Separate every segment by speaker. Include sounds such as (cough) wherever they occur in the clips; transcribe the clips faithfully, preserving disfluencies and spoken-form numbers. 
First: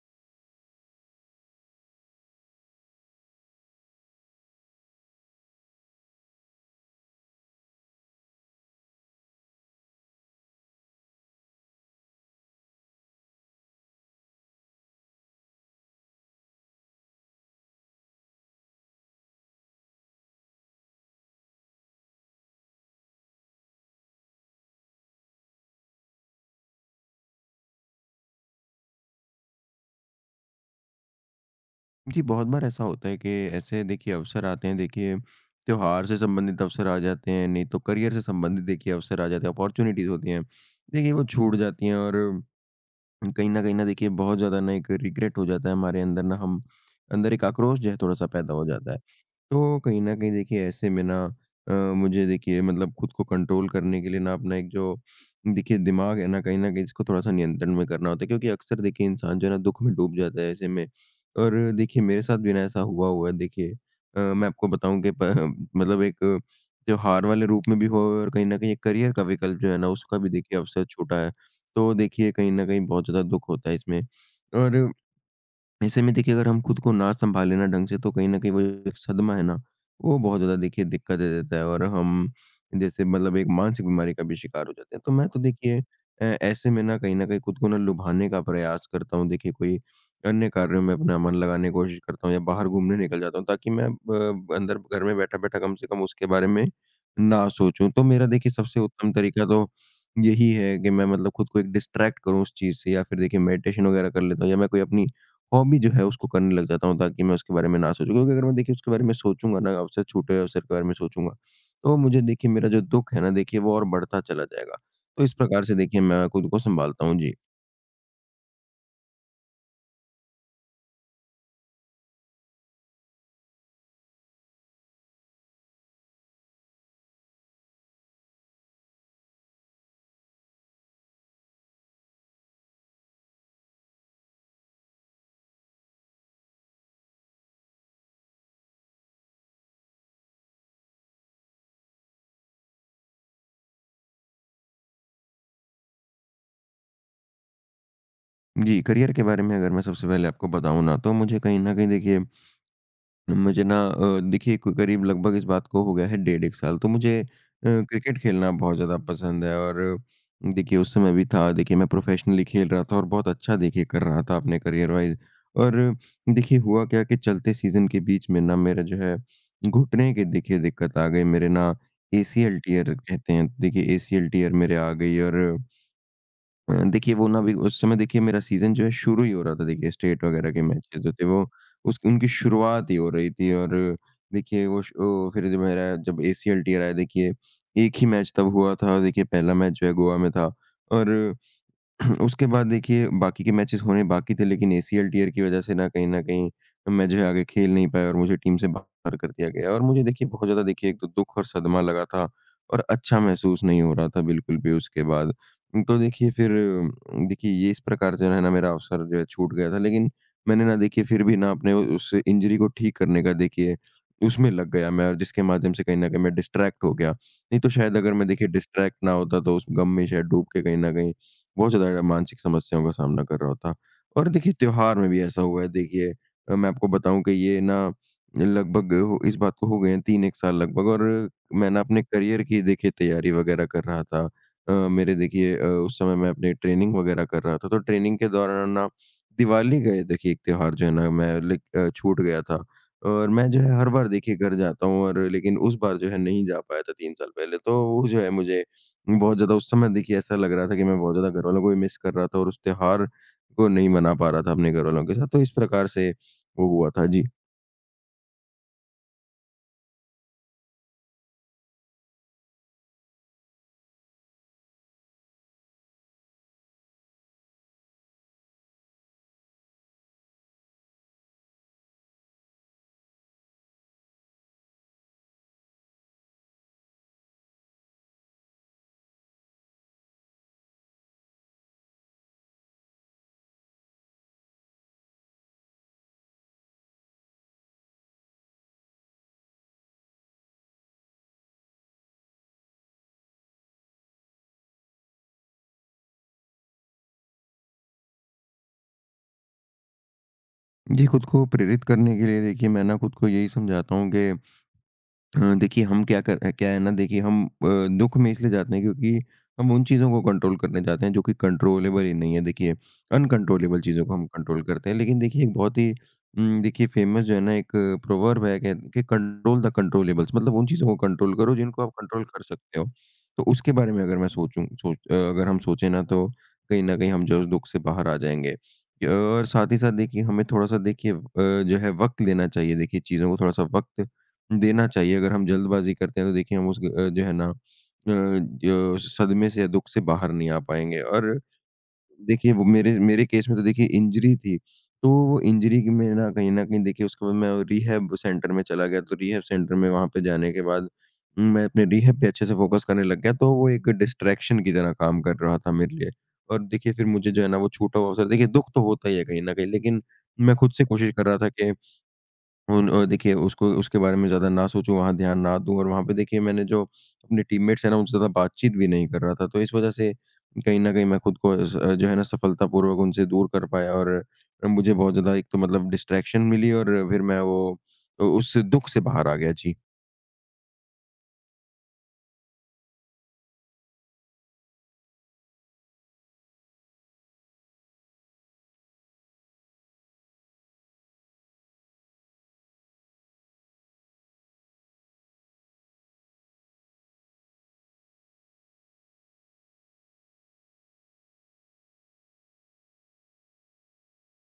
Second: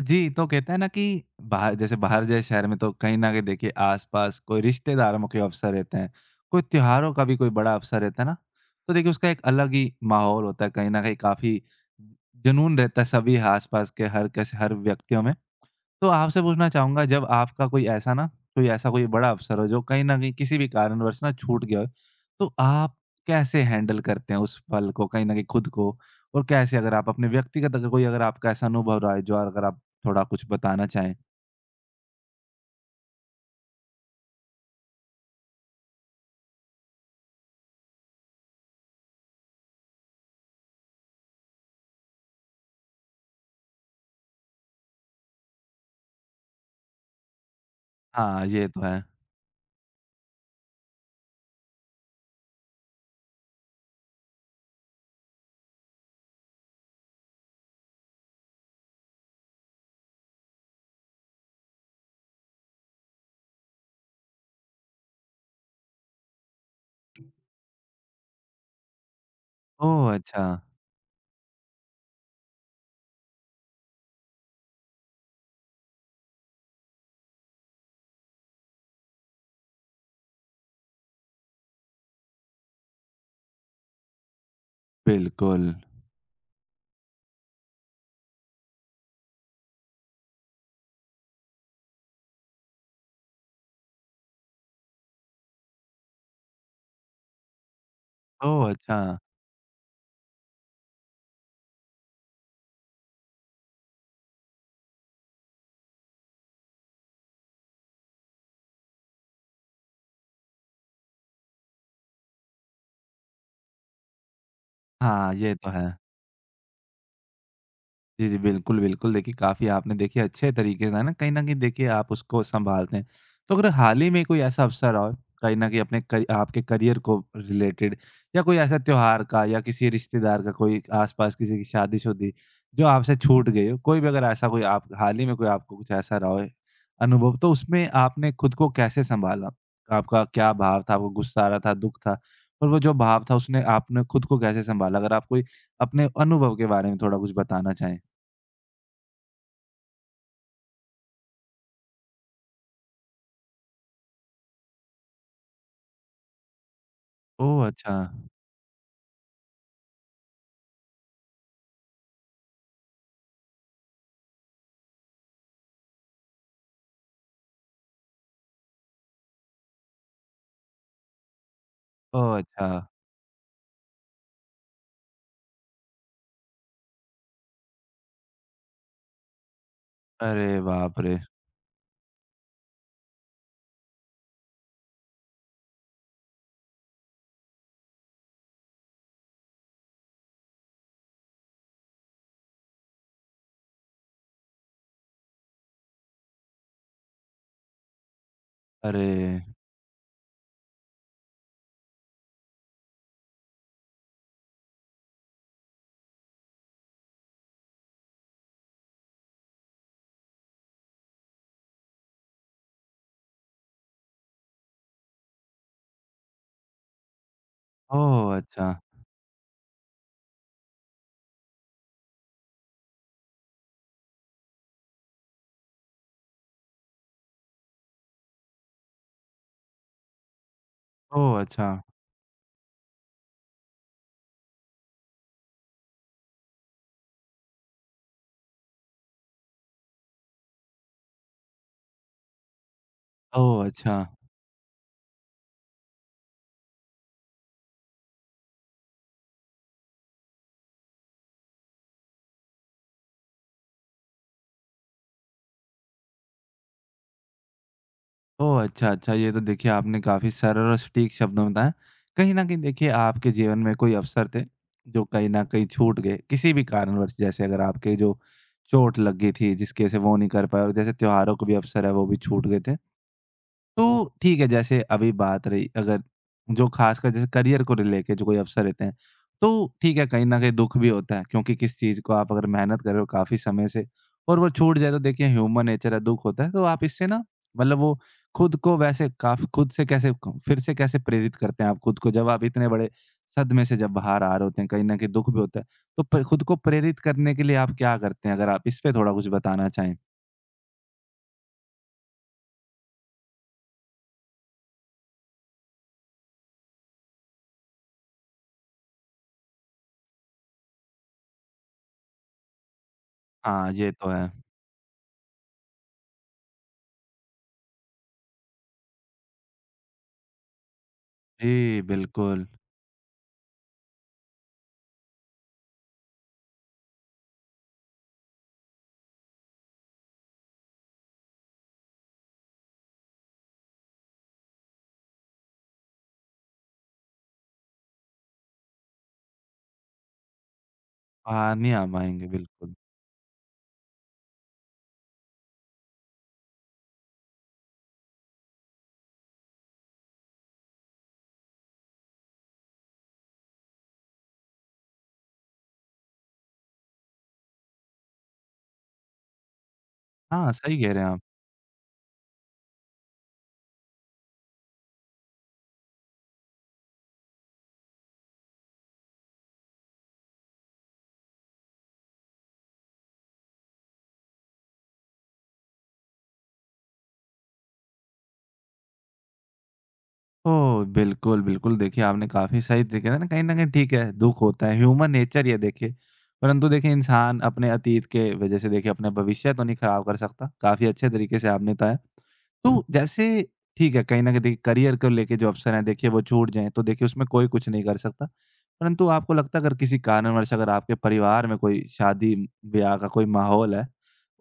Speaker 1: जी, तो कहते हैं ना कि बाहर जैसे बाहर जैसे शहर में तो कहीं न कहीं देखिए आस-पास कोई रिश्तेदारों के अवसर रहते हैं, कोई त्योहारों का भी कोई बड़ा अवसर रहता है ना, तो देखिए उसका एक अलग ही माहौल होता है, कहीं न कहीं काफ़ी जुनून रहता है सभी आस-पास के हर कैसे हर व्यक्तियों में। तो आपसे पूछना चाहूँगा जब आपका कोई ऐसा ना कोई ऐसा कोई बड़ा अवसर हो जो कहीं न कहीं किसी भी कारणवश ना छूट गया हो, तो आप कैसे हैंडल करते हैं उस पल को कहीं न कहीं खुद को? और कैसे अगर आप अपने व्यक्तिगत अगर कोई अगर आपका ऐसा अनुभव रहा है जो अगर आप थोड़ा कुछ बताना चाहें?
Speaker 2: जी, बहुत बार ऐसा होता है कि ऐसे देखिए अवसर आते हैं, देखिए त्योहार से संबंधित अवसर आ जाते हैं, नहीं तो करियर से संबंधित देखिए अवसर आ जाते हैं, अपॉर्च्युनिटीज़ होती हैं। देखिए वो छूट जाती हैं और कहीं न कहीं ना देखिए बहुत ज़्यादा ना एक रिग्रेट हो जाता है हमारे अंदर ना, हम अंदर एक आक्रोश जो है थोड़ा-सा
Speaker 1: हाँ,
Speaker 2: पैदा हो
Speaker 1: ये तो
Speaker 2: जाता है।
Speaker 1: है।
Speaker 2: तो कहीं न कहीं देखिए ऐसे में ना अ, मुझे देखिए मतलब खुद को कंट्रोल करने के लिए ना अपना एक जो देखिए दिमाग है ना, कहीं न कहीं इसको थोड़ा-सा नियंत्रण में करना होता है, क्योंकि अक्सर देखिए इंसान जो है ना दुःख में डूब जाता है ऐसे में। और देखिए मेरे साथ भी ना ऐसा हुआ हुआ है देखिए, अ, मैं आपको बताऊँ कि प (laughs) मतलब एक त्योहार वाले रूप में भी हुआ हुआ है और कहीं न कहीं एक करियर का विकल्प जो है ना
Speaker 1: ओह!
Speaker 2: उसका भी
Speaker 1: अच्छा,
Speaker 2: देखिए अवसर छूटा है। तो देखिए कहीं न कहीं बहुत ज़्यादा दुःख होता है इसमें, और ऐसे में देखिए अगर हम खुद को ना सँभालें ना ढंग से तो कहीं न कहीं वो जो एक सदमा है ना, वो बहुत ज़्यादा देखिए दिक्कत दे देता है और हम जैसे मतलब एक मानसिक बीमारी का भी शिकार हो जाते हैं। तो मैं तो
Speaker 1: बिल्कुल।
Speaker 2: देखिए अ, ऐसे में ना कहीं न कहीं खुद को ना लुभाने का प्रयास करता हूँ। देखिए कोई अन्य कार्यों में अपना मन लगाने की कोशिश करता हूँ या बाहर घूमने निकल जाता हूँ, ताकि मैं ब अंदर घर में बैठा-बैठा कम से कम उसके बारे में ना सोचूँ। तो मेरा देखिए
Speaker 1: ओह!
Speaker 2: सबसे
Speaker 1: अच्छा।
Speaker 2: उत्तम तरीका तो यही है कि मैं मतलब खुद को एक डिस्ट्रैक्ट करूँ उस चीज़ से, या फिर देखिए मेडिटेशन वग़ैरह कर लेता हूँ, या मैं कोई अपनी हॉबी जो है उसको करने लग जाता हूँ ताकि मैं उसके बारे में ना सोचूँ, क्योंकि अगर मैं देखिए उसके बारे में सोचूँगा ना, अवसर छूटे हुए अवसर के बारे में सोचूँगा, तो मुझे देखिए मेरा जो दुःख है ना देखिए वो और बढ़ता चला जाएगा। तो इस
Speaker 1: हाँ, ये
Speaker 2: प्रकार
Speaker 1: तो
Speaker 2: से
Speaker 1: है।
Speaker 2: देखिए मैं खुद को सँभालता हूँ। जी।
Speaker 1: जी, जी। बिल्कुल, बिल्कुल। देखिए, काफ़ी आपने देखिए अच्छे तरीके से है ना, कहीं न कहीं देखिए आप उसको सँभालते हैं। तो अगर हाल ही में कोई ऐसा अवसर और कहीं न कहीं अपने क आपके करियर को रिलेटेड या कोई ऐसा त्योहार का या किसी रिश्तेदार का कोई आस-पास किसी की शादी-शुदी जो आपसे छूट गई हो, कोई भी अगर ऐसा कोई आप हाल ही में कोई आपको कुछ ऐसा रहा हो अनुभव, तो उसमें आपने खुद को कैसे सँभाला? आपका क्या भाव था? आपको गुस्सा आ रहा था, दुःख था? और वो जो भाव था उसने आपने खुद को कैसे सँभाला? अगर आप कोई अपने अनुभव के बारे में थोड़ा कुछ बताना चाहें।
Speaker 2: जी, करियर के बारे में अगर मैं सबसे पहले आपको बताऊँ ना, तो मुझे कहीं न कहीं देखिए मुझे ना अ, देखिए क करीब लगभग इस बात को हो गया है डेढ़ एक साल, तो मुझे अ,
Speaker 1: ओह! अच्छा।
Speaker 2: क्रिकेट खेलना बहुत ज़्यादा पसंद है और देखिए उस समय भी था, देखिए मैं प्रोफ़ेशनली खेल रहा था और बहुत अच्छा देखिए कर रहा था अपने करियर वाइज़। और देखिए हुआ क्या कि चलते सीज़न के बीच में ना मेरा जो है घुटने की देखिए दिक्कत आ गई, मेरे ना
Speaker 1: ओह!
Speaker 2: एसीएल
Speaker 1: अच्छा।
Speaker 2: टियर कहते हैं, तो देखिए एसीएल टियर मेरे आ गई और अ, देखिए वो ना अभी उस समय देखिए मेरा सीज़न जो है शुरू ही हो रहा था, देखिए स्टेट
Speaker 1: अरे
Speaker 2: वगैरह के
Speaker 1: बाप
Speaker 2: मैचेस जो
Speaker 1: रे!
Speaker 2: थे वो उस उनकी शुरुआत ही हो रही थी और देखिए वो श ओ, फिर जब मेरा जब एसीएल टियर आया देखिए, एक ही मैच तब हुआ था, देखिए पहला मैच जो है गोवा में था और (clears throat) उसके बाद देखिए बाकी के मैचेस होने बाकी थे, लेकिन एसीएल टीयर की वजह से ना कहीं न कहीं मैं जो है आगे खेल नहीं पाया और मुझे टीम से
Speaker 1: अरे!
Speaker 2: बाहर कर दिया गया, और मुझे देखिए बहुत ज़्यादा देखिए एक तो दुःख और सदमा लगा था और अच्छा महसूस नहीं हो रहा था बिल्कुल भी उसके बाद। तो देखिए फिर अम, देखिए ये इस प्रकार से जो है ना मेरा अवसर जो है छूट गया था, लेकिन मैंने ना देखिए फिर भी ना अपने उ- उस इंजरी को ठीक करने का देखिए उसमें लग गया मैं, और जिसके माध्यम से कहीं न कहीं मैं डिस्ट्रैक्ट हो गया। नहीं तो शायद अगर मैं
Speaker 1: ओह!
Speaker 2: देखिए
Speaker 1: अच्छा।
Speaker 2: डिस्ट्रैक्ट ना होता तो उस गम में शायद डूब के कहीं न कहीं बहुत ज़्यादा मानसिक समस्याओं का सामना कर रहा था। और देखिए त्योहार में भी ऐसा हुआ है देखिए, अ, मैं आपको बताऊँ कि ये ना लगभग हो इस बात को हो गए हैं तीन एक साल लगभग, और
Speaker 1: ओह! अच्छा।
Speaker 2: मैं ना अपने करियर की देखिए तैयारी वग़ैरह कर रहा था। अ, मेरे देखिए अ, उस समय मैं अपनी ट्रेनिंग वग़ैरह कर रहा था, तो ट्रेनिंग के दौरान ना दिवाली गए देखिए एक त्योहार जो है ना मैं लाइक अ, छूट गया था। और मैं जो
Speaker 1: ओह!
Speaker 2: है हर
Speaker 1: अच्छा।
Speaker 2: बार देखिए घर जाता हूँ और लेकिन उस बार जो है नहीं जा पाया था तीन साल पहले, तो वो जो है मुझे बहुत ज़्यादा उस समय देखिए ऐसा लग रहा था कि मैं बहुत ज़्यादा घरवालों को भी मिस कर रहा था और उस त्योहार को नहीं मना पा रहा था अपने घरवालों के साथ, तो इस प्रकार से वो हुआ था। जी।
Speaker 1: ओह! अच्छा, अच्छा। ये तो देखिए आपने काफ़ी सरल और सटीक शब्दों में बताया। कहीं न कहीं देखिए आपके जीवन में कोई अवसर थे, जो कहीं न कहीं छूट गए किसी भी कारणवश जैसे अगर आपके जो चोट लग गई थी जिसकी वजह से वो नहीं कर पाए और जैसे त्योहारों के भी अवसर है वो भी छूट गए थे। तो ठीक है, जैसे अभी बात रही अगर जो ख़ासकर जैसे करियर को लेके जो कोई अवसर रहते हैं, तो ठीक है, कहीं न कहीं दुःख भी होता है क्योंकि किस चीज़ को आप अगर मेहनत कर रहे हो काफ़ी समय से और वो छूट जाए तो देखिए ह्यूमन नेचर है, दुःख होता है। तो आप इससे ना मतलब वो खुद को वैसे काफ़ी खुद से कैसे क फिर से कैसे प्रेरित करते हैं आप खुद को जब आप इतने बड़े सदमे से जब बाहर आ रहे होते हैं, कहीं न कहीं दुःख भी होता है। तो प खुद को प्रेरित करने के लिए आप क्या करते हैं? अगर आप इस पे थोड़ा कुछ बताना चाहें?
Speaker 2: जी, खुद को प्रेरित करने के लिए देखिए मैं ना खुद को यही समझाता हूँ कि अ, देखिए हम क्या कर क्या है ना, देखिए हम अ, दुःख में इसलिए जाते हैं क्योंकि हम उन चीज़ों को कंट्रोल करने जाते हैं जो कि कंट्रोलेबल ही नहीं है, देखिए
Speaker 1: हाँ,
Speaker 2: अनकंट्रोलेबल
Speaker 1: ये
Speaker 2: चीज़ों
Speaker 1: तो
Speaker 2: को हम
Speaker 1: है।
Speaker 2: कंट्रोल करते हैं, लेकिन देखिए एक बहुत ही उम, देखिए फेमस जो है ना एक प्रोवर्ब है कह- कि कंट्रोल द कंट्रोलेबल्स, मतलब उन चीज़ों को कंट्रोल करो
Speaker 1: जी,
Speaker 2: जिनको आप कंट्रोल कर
Speaker 1: बिल्कुल।
Speaker 2: सकते हो। तो उसके बारे में अगर मैं सोचूं सोच अ, अगर हम सोचें ना, तो कहीं ना कहीं हम जो है उस दुख से बाहर आ जाएंगे, और साथ ही साथ देखिए हमें थोड़ा सा देखिए अ, जो है वक्त लेना चाहिए, देखिए चीज़ों को थोड़ा सा वक्त देना चाहिए। अगर हम जल्दबाज़ी करते हैं तो देखिए हम उस ग- अ, जो है ना अ, जो सदमे से या दुःख से बाहर नहीं आ पाएँगे। और
Speaker 1: पानी आ पाएँगे,
Speaker 2: देखिए वो
Speaker 1: बिल्कुल।
Speaker 2: मेरे मेरे केस में तो देखिए इंजरी थी। तो वो इंजरी की मैं ना कहीं न कहीं देखिए उसके बाद मैं रिहैब सेंटर में चला गया। तो रिहैब सेंटर में वहाँ पे जाने के बाद मैं अपने रिहैब पे अच्छे से फ़ोकस करने लग गया। तो वो एक डिस्ट्रैक्शन की तरह काम कर रहा था मेरे लिए। और देखिए फिर मुझे जो है ना वो छूटा हुआ अवसर देखिए, दुःख तो होता ही है कहीं न कहीं। लेकिन
Speaker 1: हाँ,
Speaker 2: मैं खुद
Speaker 1: सही
Speaker 2: से
Speaker 1: कह रहे हैं
Speaker 2: कोशिश
Speaker 1: आप।
Speaker 2: कर रहा था कि उन अ, देखिए उसको उसके बारे में ज़्यादा ना सोचूँ, वहाँ ध्यान ना दूँ, और वहाँ पे देखिए मैंने जो अपने टीममेट्स हैं ना, उनसे ज़्यादा बातचीत भी नहीं कर रहा था। तो इस वज़ह से कहीं न कहीं मैं खुद को स जो है ना सफलतापूर्वक उनसे दूर कर पाया और मुझे बहुत ज़्यादा एक तो मतलब डिस्ट्रैक्शन मिली, और फिर मैं वो अ, उस दुःख से बाहर आ गया। जी।
Speaker 1: ओह! बिल्कुल, बिल्कुल। देखिए, आपने काफ़ी सही तरीके से ना कहीं न कहीं ठीक है, दुःख होता है, ह्यूमन नेचर ये देखिए। परंतु देखिए, इंसान अपने अतीत के वजह से देखिए अपना भविष्य तो नहीं खराब कर सकता। काफ़ी अच्छे तरीके से आपने बताया। तो जैसे ठीक है, कहीं न कहीं देखिए करियर को लेके जो अवसर हैं देखिए वो छूट जाएँ, तो देखिए उसमें कोई कुछ नहीं कर सकता। परंतु आपको लगता है अगर किसी कारणवश अगर आपके परिवार में कोई शादी-ब्याह का कोई माहौल है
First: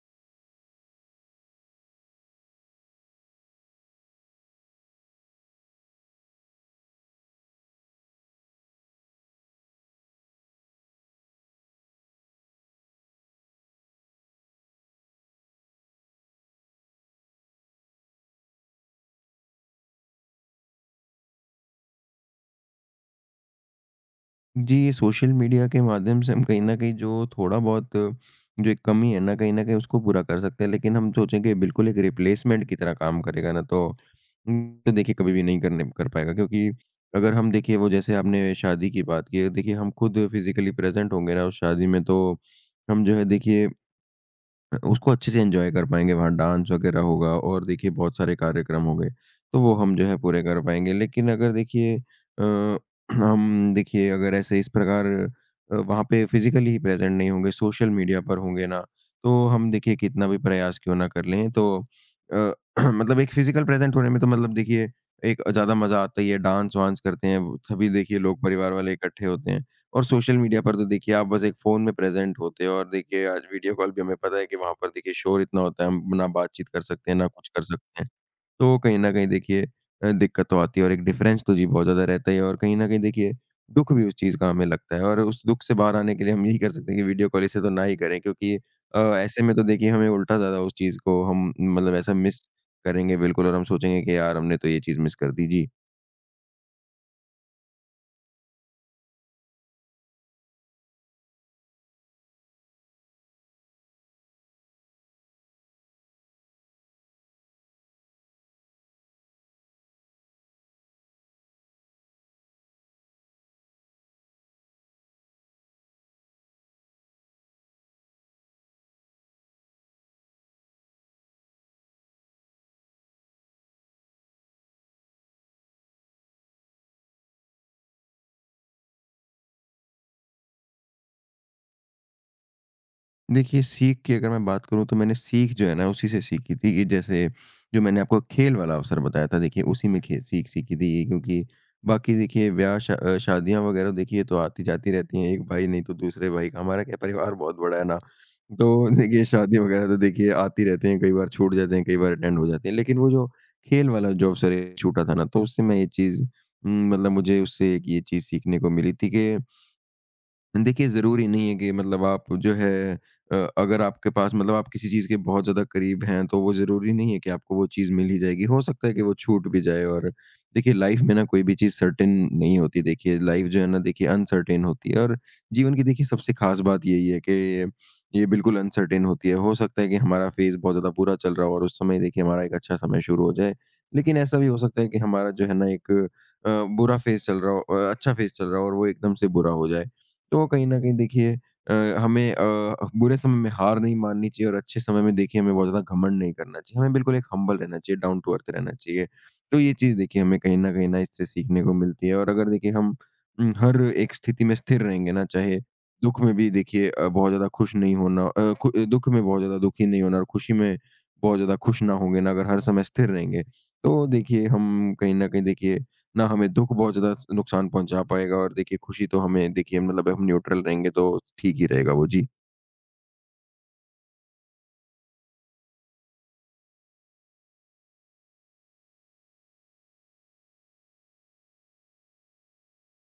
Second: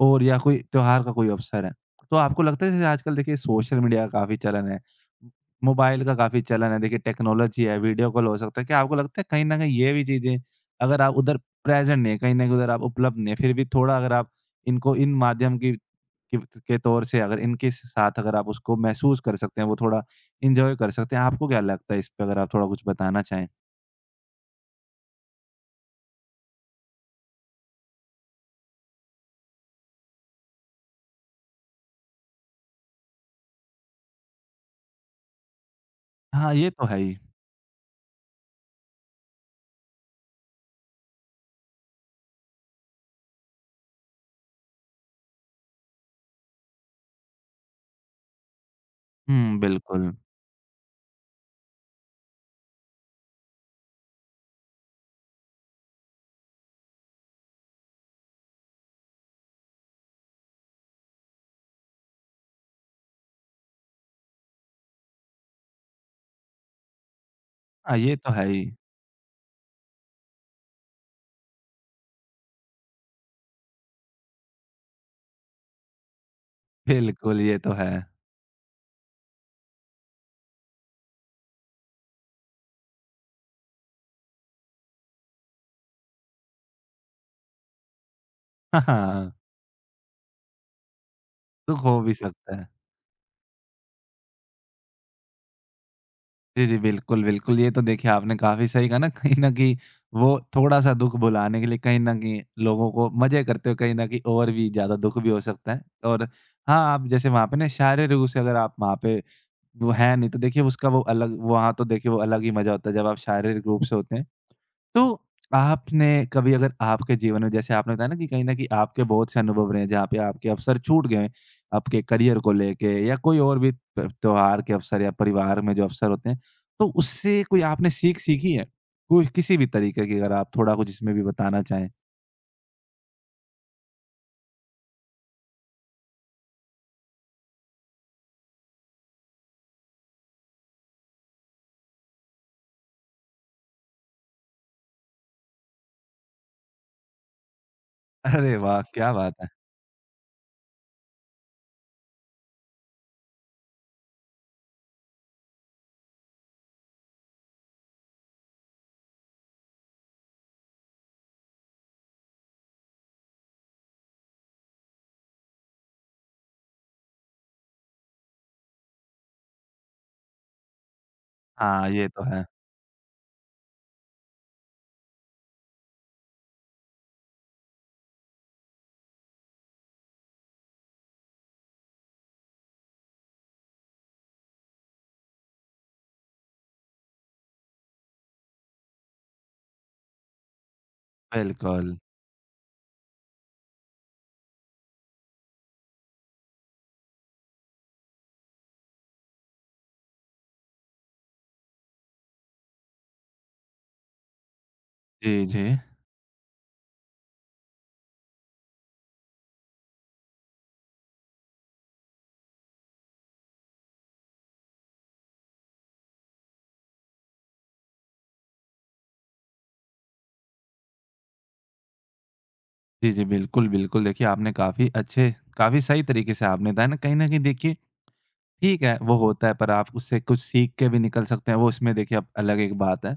Speaker 1: और या कोई त्योहार का कोई अवसर है, तो आपको लगता है जैसे आजकल देखिए सोशल मीडिया का काफ़ी चलन है। मोबाइल का काफ़ी चलन है, देखिए टेक्नोलॉजी है, वीडियो कॉल हो सकता है। क्या आपको लगता है कहीं न कहीं ये भी चीज़ें अगर आप उधर प्रेज़ेंट नहीं है, कहीं न कहीं उधर आप उपलब्ध नहीं है, फिर भी थोड़ा अगर आप इनको इन माध्यम की की के तौर से अगर इनके साथ अगर आप उसको महसूस कर सकते हैं, वो थोड़ा एन्जॉय कर सकते हैं, आपको क्या लगता है इस पे अगर आप थोड़ा कुछ बताना चाहें?
Speaker 2: जी, ये सोशल मीडिया के माध्यम से हम कहीं न कहीं जो थोड़ा बहुत जो एक कमी है ना, कहीं न कहीं उसको पूरा कर सकते हैं। लेकिन हम सोचेंगे बिल्कुल एक रिप्लेसमेंट की तरह काम करेगा ना, तो तो देखिए कभी भी नहीं करने कर पाएगा।
Speaker 1: हाँ,
Speaker 2: क्योंकि
Speaker 1: ये तो है ही।
Speaker 2: अगर हम देखिए वो जैसे आपने शादी की बात की है, देखिए हम खुद फिज़िकली प्रेज़ेंट होंगे ना उस शादी में, तो हम जो है देखिए उसको अच्छे से एन्जॉय कर पाएँगे, वहाँ डांस वगैरह होगा और देखिए बहुत सारे कार्यक्रम हो गए,
Speaker 1: हुँ,
Speaker 2: तो वो हम जो
Speaker 1: बिल्कुल।
Speaker 2: है पूरे कर पाएँगे। लेकिन अगर देखिए अ, (clears throat) हम देखिए अगर ऐसे इस प्रकार अ, वहाँ पे फिज़िकली ही प्रेज़ेंट नहीं होंगे, सोशल मीडिया पर होंगे ना, तो हम देखिए कितना भी प्रयास क्यों ना कर लें तो अ, (clears throat) मतलब एक फिज़िकल प्रेज़ेंट होने में तो मतलब देखिए एक ज़्यादा मज़ा आता ही है, डांस-वांस करते हैं, वो सभी
Speaker 1: हाँ, ये
Speaker 2: देखिए
Speaker 1: तो
Speaker 2: लोग
Speaker 1: है ही।
Speaker 2: परिवार वाले इकट्ठे होते हैं। और सोशल मीडिया पर तो देखिए आप बस एक फ़ोन में प्रेज़ेंट होते हो, और देखिए आज वीडियो कॉल भी हमें पता है कि वहाँ पर देखिए शोर इतना होता है, हम ना बातचीत कर सकते हैं, ना
Speaker 1: बिल्कुल,
Speaker 2: कुछ
Speaker 1: ये
Speaker 2: कर
Speaker 1: तो है।
Speaker 2: सकते हैं। तो कहीं न कहीं देखिए अ, दिक्कत तो आती है और एक डिफ़रेंस तो जी बहुत ज़्यादा रहता ही है, और कहीं न कहीं देखिए दुःख भी उस चीज़ का हमें लगता है, और उस दुःख से बाहर आने के लिए हम यही कर सकते हैं कि वीडियो कॉल इसे तो ना ही करें, क्योंकि
Speaker 1: (laughs) हाँ,
Speaker 2: अ,
Speaker 1: हाँ,
Speaker 2: ऐसे में तो देखिए हमें उल्टा ज़्यादा उस चीज़ को हम
Speaker 1: तो
Speaker 2: मतलब
Speaker 1: हो भी
Speaker 2: ऐसा मिस
Speaker 1: सकता है।
Speaker 2: करेंगे बिल्कुल, और हम सोचेंगे कि यार हमने तो ये चीज़ मिस कर दी। जी।
Speaker 1: जी, जी। बिल्कुल, बिल्कुल। ये तो देखिए आपने काफ़ी सही कहा ना कहीं न कहीं वो थोड़ा-सा दुःख भुलाने के लिए कहीं न कहीं लोगों को मज़े करते हुए कहीं न कहीं और भी ज़्यादा दुःख भी हो सकता है। और हाँ, आप जैसे वहाँ पे ना शारीरिक रूप से अगर आप वहाँ पे वो हैं नहीं तो देखिए उसका वो अलग वहाँ तो देखिए वो अलग ही मज़ा होता है जब आप शारीरिक रूप से होते हैं। तो आपने कभी अगर आपके जीवन में जैसे आपने बताया ना कि कहीं न कहीं आपके बहुत से अनुभव रहे हैं जहाँ पे आपके अवसर छूट गए हैं, आपके करियर को लेके या कोई और भी त्य त्योहार के अवसर या परिवार में जो अवसर होते हैं, तो उससे कोई आपने सीख सीखी है? कोई किसी भी तरीके की अगर आप थोड़ा कुछ इसमें भी बताना चाहें?
Speaker 2: देखिए, सीख की अगर मैं बात करूँ तो मैंने सीख जो है ना उसी से सीखी थी, कि जैसे जो मैंने आपको खेल वाला अवसर बताया था देखिए उसी में खे सीख सीखी थी ये, क्योंकि बाकी देखिए ब्याह शा अ, शादियाँ वग़ैरह देखिए तो आती-जाती रहती हैं। एक भाई नहीं तो दूसरे भाई का, हमारा क्या परिवार बहुत बड़ा है ना,
Speaker 1: अरे वाह!
Speaker 2: तो
Speaker 1: क्या
Speaker 2: देखिए
Speaker 1: बात है।
Speaker 2: शादी वग़ैरह तो देखिए आती रहते हैं, कई बार छूट जाते हैं, कई बार अटेंड हो जाते हैं। लेकिन वो जो खेल वाला जो अवसर है, छूटा था ना तो उससे मैं ये चीज़, उम, मतलब मुझे उससे एक ये चीज़ सीखने को मिली थी कि देखिए, ज़रूरी नहीं है कि मतलब आप जो है, अ, अगर आपके पास मतलब आप किसी चीज़ के बहुत ज़्यादा करीब हैं, तो वो ज़रूरी नहीं है कि आपको वो चीज़ मिल ही जाएगी। हो सकता है कि वो छूट भी जाए। और देखिए लाइफ़ में ना कोई भी चीज़
Speaker 1: हाँ, ये
Speaker 2: सर्टेन
Speaker 1: तो है।
Speaker 2: नहीं होती। देखिए लाइफ़ जो है ना देखिए अनसर्टेन होती है। और जीवन की देखिए सबसे ख़ास बात यही है कि ये बिल्कुल अनसर्टेन होती है। हो सकता है कि हमारा फ़ेज़ बहुत ज़्यादा बुरा चल रहा हो और उस समय देखिए हमारा एक अच्छा समय शुरू हो जाए। लेकिन ऐसा भी हो सकता है कि हमारा जो है ना एक अ, बुरा फ़ेज़ चल रहा हो, अ, अच्छा फ़ेज़ चल रहा हो और वो एकदम से बुरा हो जाए। तो कहीं न कहीं देखिए अ,
Speaker 1: बिल्कुल।
Speaker 2: हमें अ, बुरे समय में हार नहीं माननी चाहिए और अच्छे समय में देखिए हमें बहुत ज़्यादा घमंड नहीं करना चाहिए। हमें बिल्कुल एक हम्बल रहना चाहिए, डाउन टू अर्थ रहना चाहिए। तो ये चीज़ देखिए हमें कहीं न कहीं ना इससे सीखने को मिलती है। और अगर देखिए हम उम, हर एक स्थिति में स्थिर रहेंगे ना,
Speaker 1: जी,
Speaker 2: चाहे
Speaker 1: जी।
Speaker 2: दुःख में भी देखिए अ, बहुत ज़्यादा खुश नहीं होना, अ, खु दुःख में बहुत ज़्यादा दुखी नहीं होना और खुशी में बहुत ज़्यादा खुश ना होंगे ना, अगर हर समय स्थिर रहेंगे, तो देखिए हम कहीं न कहीं देखिए ना हमें दुःख बहुत ज़्यादा स नुकसान पहुँचा पाएगा और देखिए खुशी तो हमें देखिए मतलब हम न्यूट्रल रहेंगे तो ठीक ही रहेगा वो। जी।
Speaker 1: जी, जी, बिल्कुल, बिल्कुल। देखिए आपने काफ़ी अच्छे काफ़ी सही तरीके से आपने बताया ना कहीं न कहीं देखिए ठीक है, वो होता है पर आप उससे कुछ सीख के भी निकल सकते हैं, वो उसमें देखिए अब अलग एक बात है।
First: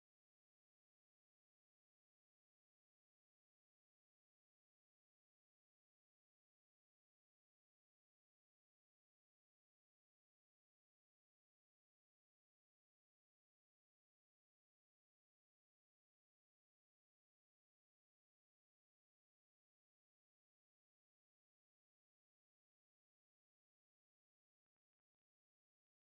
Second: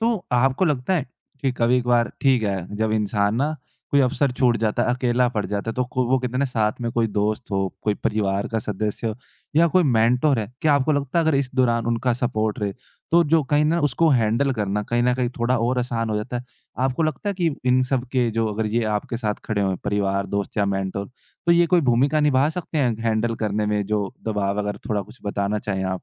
Speaker 1: तो आपको लगता है कि कभी-कभार ठीक है, जब इंसान ना कोई अवसर छूट जाता है, अकेला पड़ जाता है तो को वो कहते हैं ना साथ में कोई दोस्त हो, कोई परिवार का सदस्य हो या कोई मेंटर है, क्या आपको लगता है अगर इस दौरान उनका सपोर्ट रहे, तो जो कहीं न उसको हैंडल करना कहीं न कहीं थोड़ा और आसान हो जाता है? आपको लगता है कि इन सब के जो अगर ये आपके साथ खड़े हों परिवार, दोस्त या मेंटर तो ये कोई भूमिका निभा सकते हैं हैंडल करने में जो दबाव अगर थोड़ा कुछ बताना चाहें आप?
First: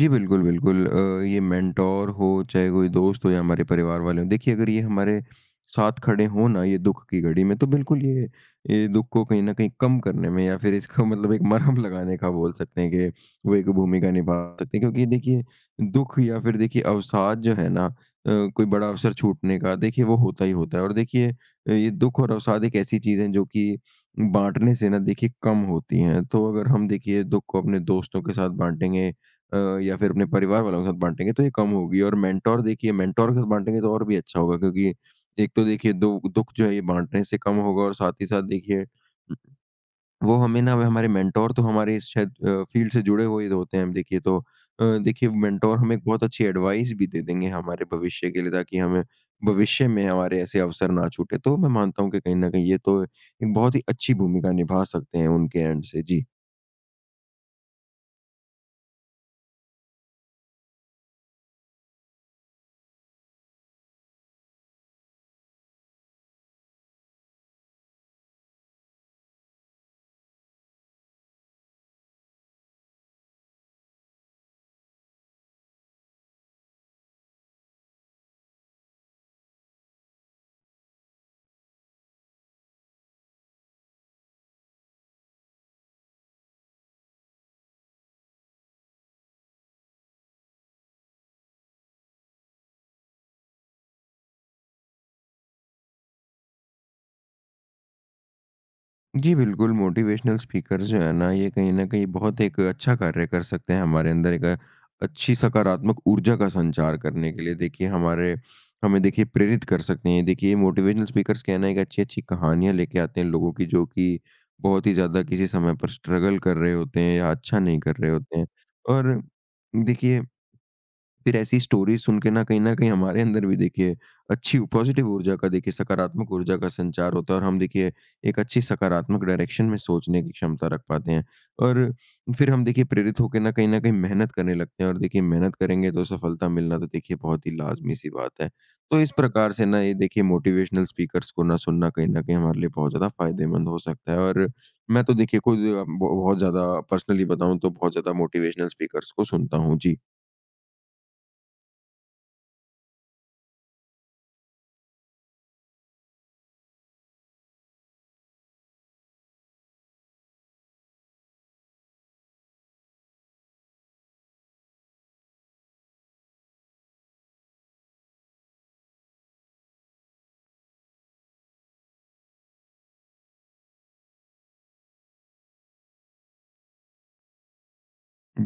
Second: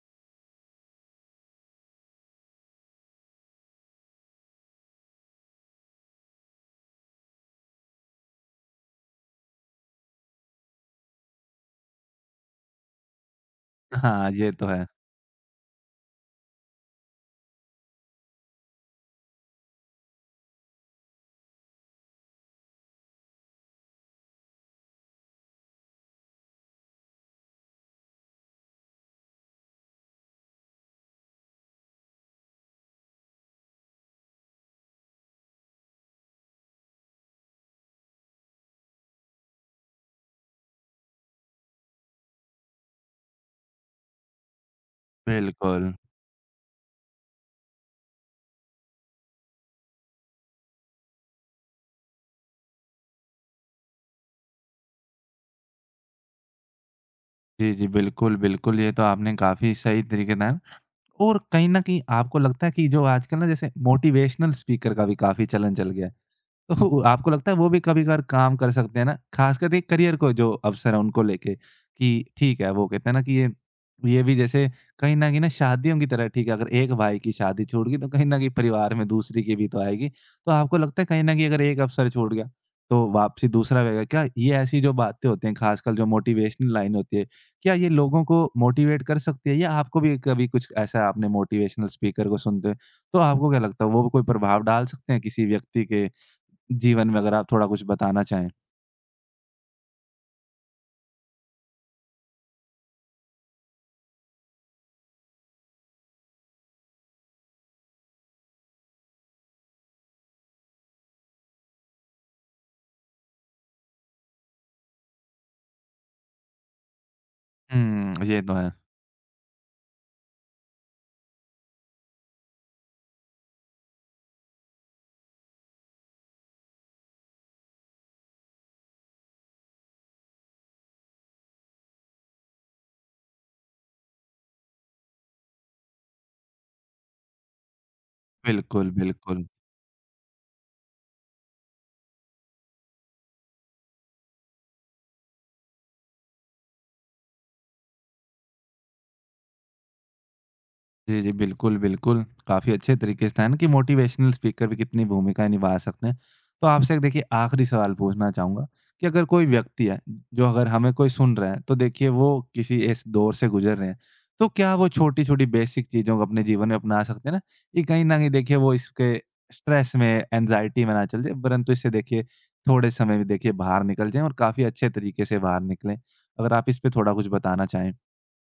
Speaker 2: जी, बिल्कुल, बिल्कुल। अ, ये मेंटोर हो, चाहे कोई दोस्त हो या हमारे परिवार वाले हों, देखिए अगर ये हमारे साथ खड़े हों ना ये दुःख की घड़ी में, तो बिल्कुल ये ये दुःख को कहीं न कहीं कम करने में या फिर इसको मतलब एक मरहम लगाने का बोल सकते हैं कि वो एक भूमिका
Speaker 1: हाँ,
Speaker 2: निभा
Speaker 1: ये तो
Speaker 2: सकते हैं।
Speaker 1: है।
Speaker 2: क्योंकि देखिए दुःख या फिर देखिए अवसाद जो है ना, अ, कोई बड़ा अवसर छूटने का देखिए वो होता ही होता है। और देखिए अ, ये दुःख और अवसाद एक ऐसी चीज़ है जो कि बाँटने से ना देखिए कम होती हैं। तो अगर हम देखिए दुःख को अपने दोस्तों के साथ बाँटेंगे, अ, या फिर अपने परिवार वालों के साथ बाँटेंगे तो ये कम होगी, और मेंटोर, देखिए मेंटोर के साथ बाँटेंगे तो और भी अच्छा होगा। क्योंकि एक तो देखिए दु दुःख जो है ये बाँटने से कम होगा और साथ ही साथ देखिए वो हमें ना, हमारे मेंटोर तो हमारे इस शायद अ, फ़ील्ड से जुड़े हुए होते हैं हम देखिए तो अ, देखिए मेंटोर
Speaker 1: बिल्कुल।
Speaker 2: हमें एक बहुत अच्छी एडवाइस भी दे देंगे हमारे भविष्य के लिए, ताकि हमें भविष्य में हमारे ऐसे अवसर ना छूटे। तो मैं मानता हूँ कि कहीं न कहीं ये तो एक बहुत ही अच्छी भूमिका निभा सकते हैं उनके एंड से। जी।
Speaker 1: जी, जी, बिल्कुल, बिल्कुल, ये तो आपने काफ़ी सही तरीके से और कहीं न कहीं आपको लगता है कि जो आजकल ना जैसे मोटिवेशनल स्पीकर का भी काफ़ी चलन चल गया है। तो आपको लगता है वो भी कभी-कभार काम कर सकते हैं ना? ख़ासकर देखिए करियर को जो अवसर है उनको लेके कि ठीक है, वो कहते हैं ना कि ये ये भी जैसे कहीं न कहीं ना शादियों की तरह है, ठीक है, अगर एक भाई की शादी छूट गई तो कहीं न कहीं परिवार में दूसरी की भी तो आएगी। तो आपको लगता है कहीं न कहीं अगर एक अवसर छूट गया, तो वापसी दूसरा रहेगा। क्या ये ऐसी जो बातें होती हैं, ख़ासकर जो मोटिवेशनल लाइन होती है, क्या ये लोगों को मोटिवेट कर सकती है या आपको भी कभी कुछ ऐसा आपने मोटिवेशनल स्पीकर को सुनते हैं, तो आपको क्या लगता है वो कोई प्रभाव डाल सकते हैं किसी व्यक्ति के जीवन में अगर आप थोड़ा कुछ बताना चाहें।
Speaker 2: जी, बिल्कुल, मोटिवेशनल स्पीकर जो है ना, ये कहीं न कहीं बहुत एक अच्छा कार्य कर सकते हैं हमारे अंदर एक अच्छी सकारात्मक ऊर्जा का संचार करने के लिए। देखिए, हमारे हमें देखिए प्रेरित कर सकते हैं। देखिए, मोटिवेशनल स्पीकर्स क्या है ना, एक अच्छी-अच्छी कहानियाँ लेके आते हैं लोगों की, जो कि बहुत ही ज़्यादा किसी समय पर स्ट्रगल कर रहे होते हैं या अच्छा नहीं कर रहे
Speaker 1: हुँ,
Speaker 2: होते
Speaker 1: ये
Speaker 2: हैं।
Speaker 1: तो है।
Speaker 2: और देखिए फिर ऐसी स्टोरीज सुन के ना कहीं न कहीं हमारे अंदर भी देखिए अच्छी पॉज़िटिव ऊर्जा का, देखिए सकारात्मक ऊर्जा का संचार होता है और हम देखिए एक अच्छी सकारात्मक डायरेक्शन में सोचने की क्षमता रख पाते हैं। और फिर हम देखिए प्रेरित होके ना कहीं न कहीं मेहनत करने लगते हैं और देखिए मेहनत करेंगे तो सफलता मिलना तो देखिए बहुत ही लाज़मी-सी बात है।
Speaker 1: बिल्कुल,
Speaker 2: तो इस
Speaker 1: बिल्कुल।
Speaker 2: प्रकार से ना ये देखिए मोटिवेशनल स्पीकर्स को ना सुनना कहीं न कहीं हमारे लिए बहुत ज़्यादा फ़ायदेमंद हो सकता है। और मैं तो देखिए खुद ब बहुत ज़्यादा, पर्सनली बताऊँ तो, बहुत ज़्यादा मोटिवेशनल स्पीकर्स को सुनता हूँ। जी।
Speaker 1: जी, जी। बिल्कुल, बिल्कुल। काफ़ी अच्छे तरीके से था ना कि मोटिवेशनल स्पीकर भी कितनी भूमिका निभा सकते हैं। तो आपसे एक देखिए आखिरी सवाल पूछना चाहूँगा कि अगर कोई व्यक्ति है, जो अगर हमें कोई सुन रहा है, तो देखिए वो किसी इस दौर से गुज़र रहे हैं, तो क्या वो छोटी-छोटी बेसिक चीज़ों को अपने जीवन में अपना सकते हैं ना? कि कहीं न कहीं देखिए वो इसके स्ट्रेस में, एंग्ज़ायटी में ना चले जाएँ, परंतु इससे देखिए थोड़े समय में देखिए बाहर निकल जाएँ और काफ़ी अच्छे तरीके से बाहर निकलें। अगर आप इस पे थोड़ा कुछ बताना चाहें?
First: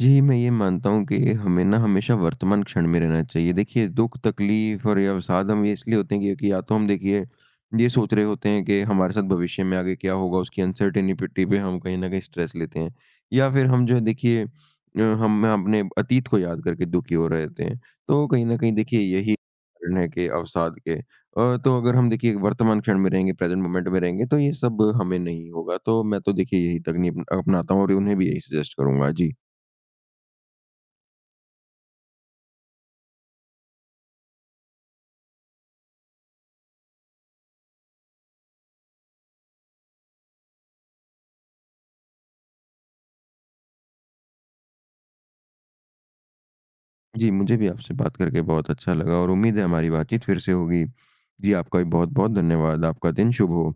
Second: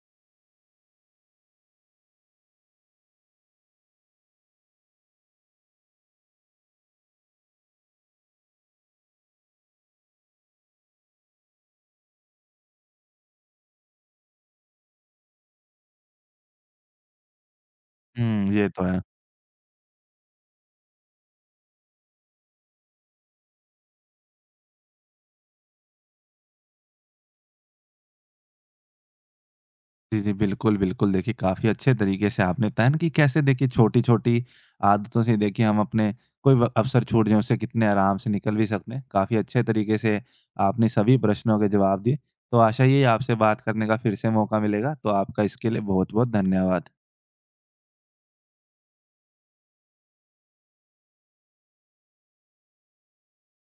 Speaker 2: जी, मैं ये मानता हूँ कि हमें ना हमेशा वर्तमान क्षण में रहना चाहिए। देखिए दुःख, तकलीफ़ और ये अवसाद हम ये इसलिए होते हैं क्योंकि या तो हम देखिए ये सोच रहे होते हैं कि हमारे साथ भविष्य में आगे क्या होगा, उसकी अनसर्टेनिपिटी पे हम कहीं न कहीं स्ट्रेस लेते हैं। या फिर हम जो है देखिए, अ, हम अपने अतीत को याद करके दुखी हो रहे होते हैं। तो कहीं
Speaker 1: हुँ,
Speaker 2: न
Speaker 1: ये
Speaker 2: कहीं
Speaker 1: तो है।
Speaker 2: देखिए यही कारण है कि अवसाद के। अ, तो अगर हम देखिए वर्तमान क्षण में रहेंगे, प्रेज़ेंट मोमेंट में रहेंगे तो ये सब हमें नहीं होगा। तो मैं तो देखिए यही तकनीक अपनाता हूँ और उन्हें भी यही सजेस्ट करूँगा। जी।
Speaker 1: जी, जी, बिल्कुल, बिल्कुल। देखिए, काफ़ी अच्छे तरीके से आपने बताया ना कि कैसे देखिए छोटी-छोटी आदतों से देखिए हम अपने कोई व अवसर छूट जाए उससे कितने आराम से निकल भी सकते हैं। काफ़ी अच्छे तरीके से आपने सभी प्रश्नों के जवाब दिए। तो आशा यही है आपसे बात करने का फिर से मौका मिलेगा। तो आपका इसके लिए बहुत-बहुत धन्यवाद।
Speaker 2: जी, मुझे भी आपसे बात करके बहुत अच्छा लगा और उम्मीद है हमारी बातचीत फिर से होगी। जी, आपका भी बहुत-बहुत धन्यवाद। आपका दिन शुभ हो।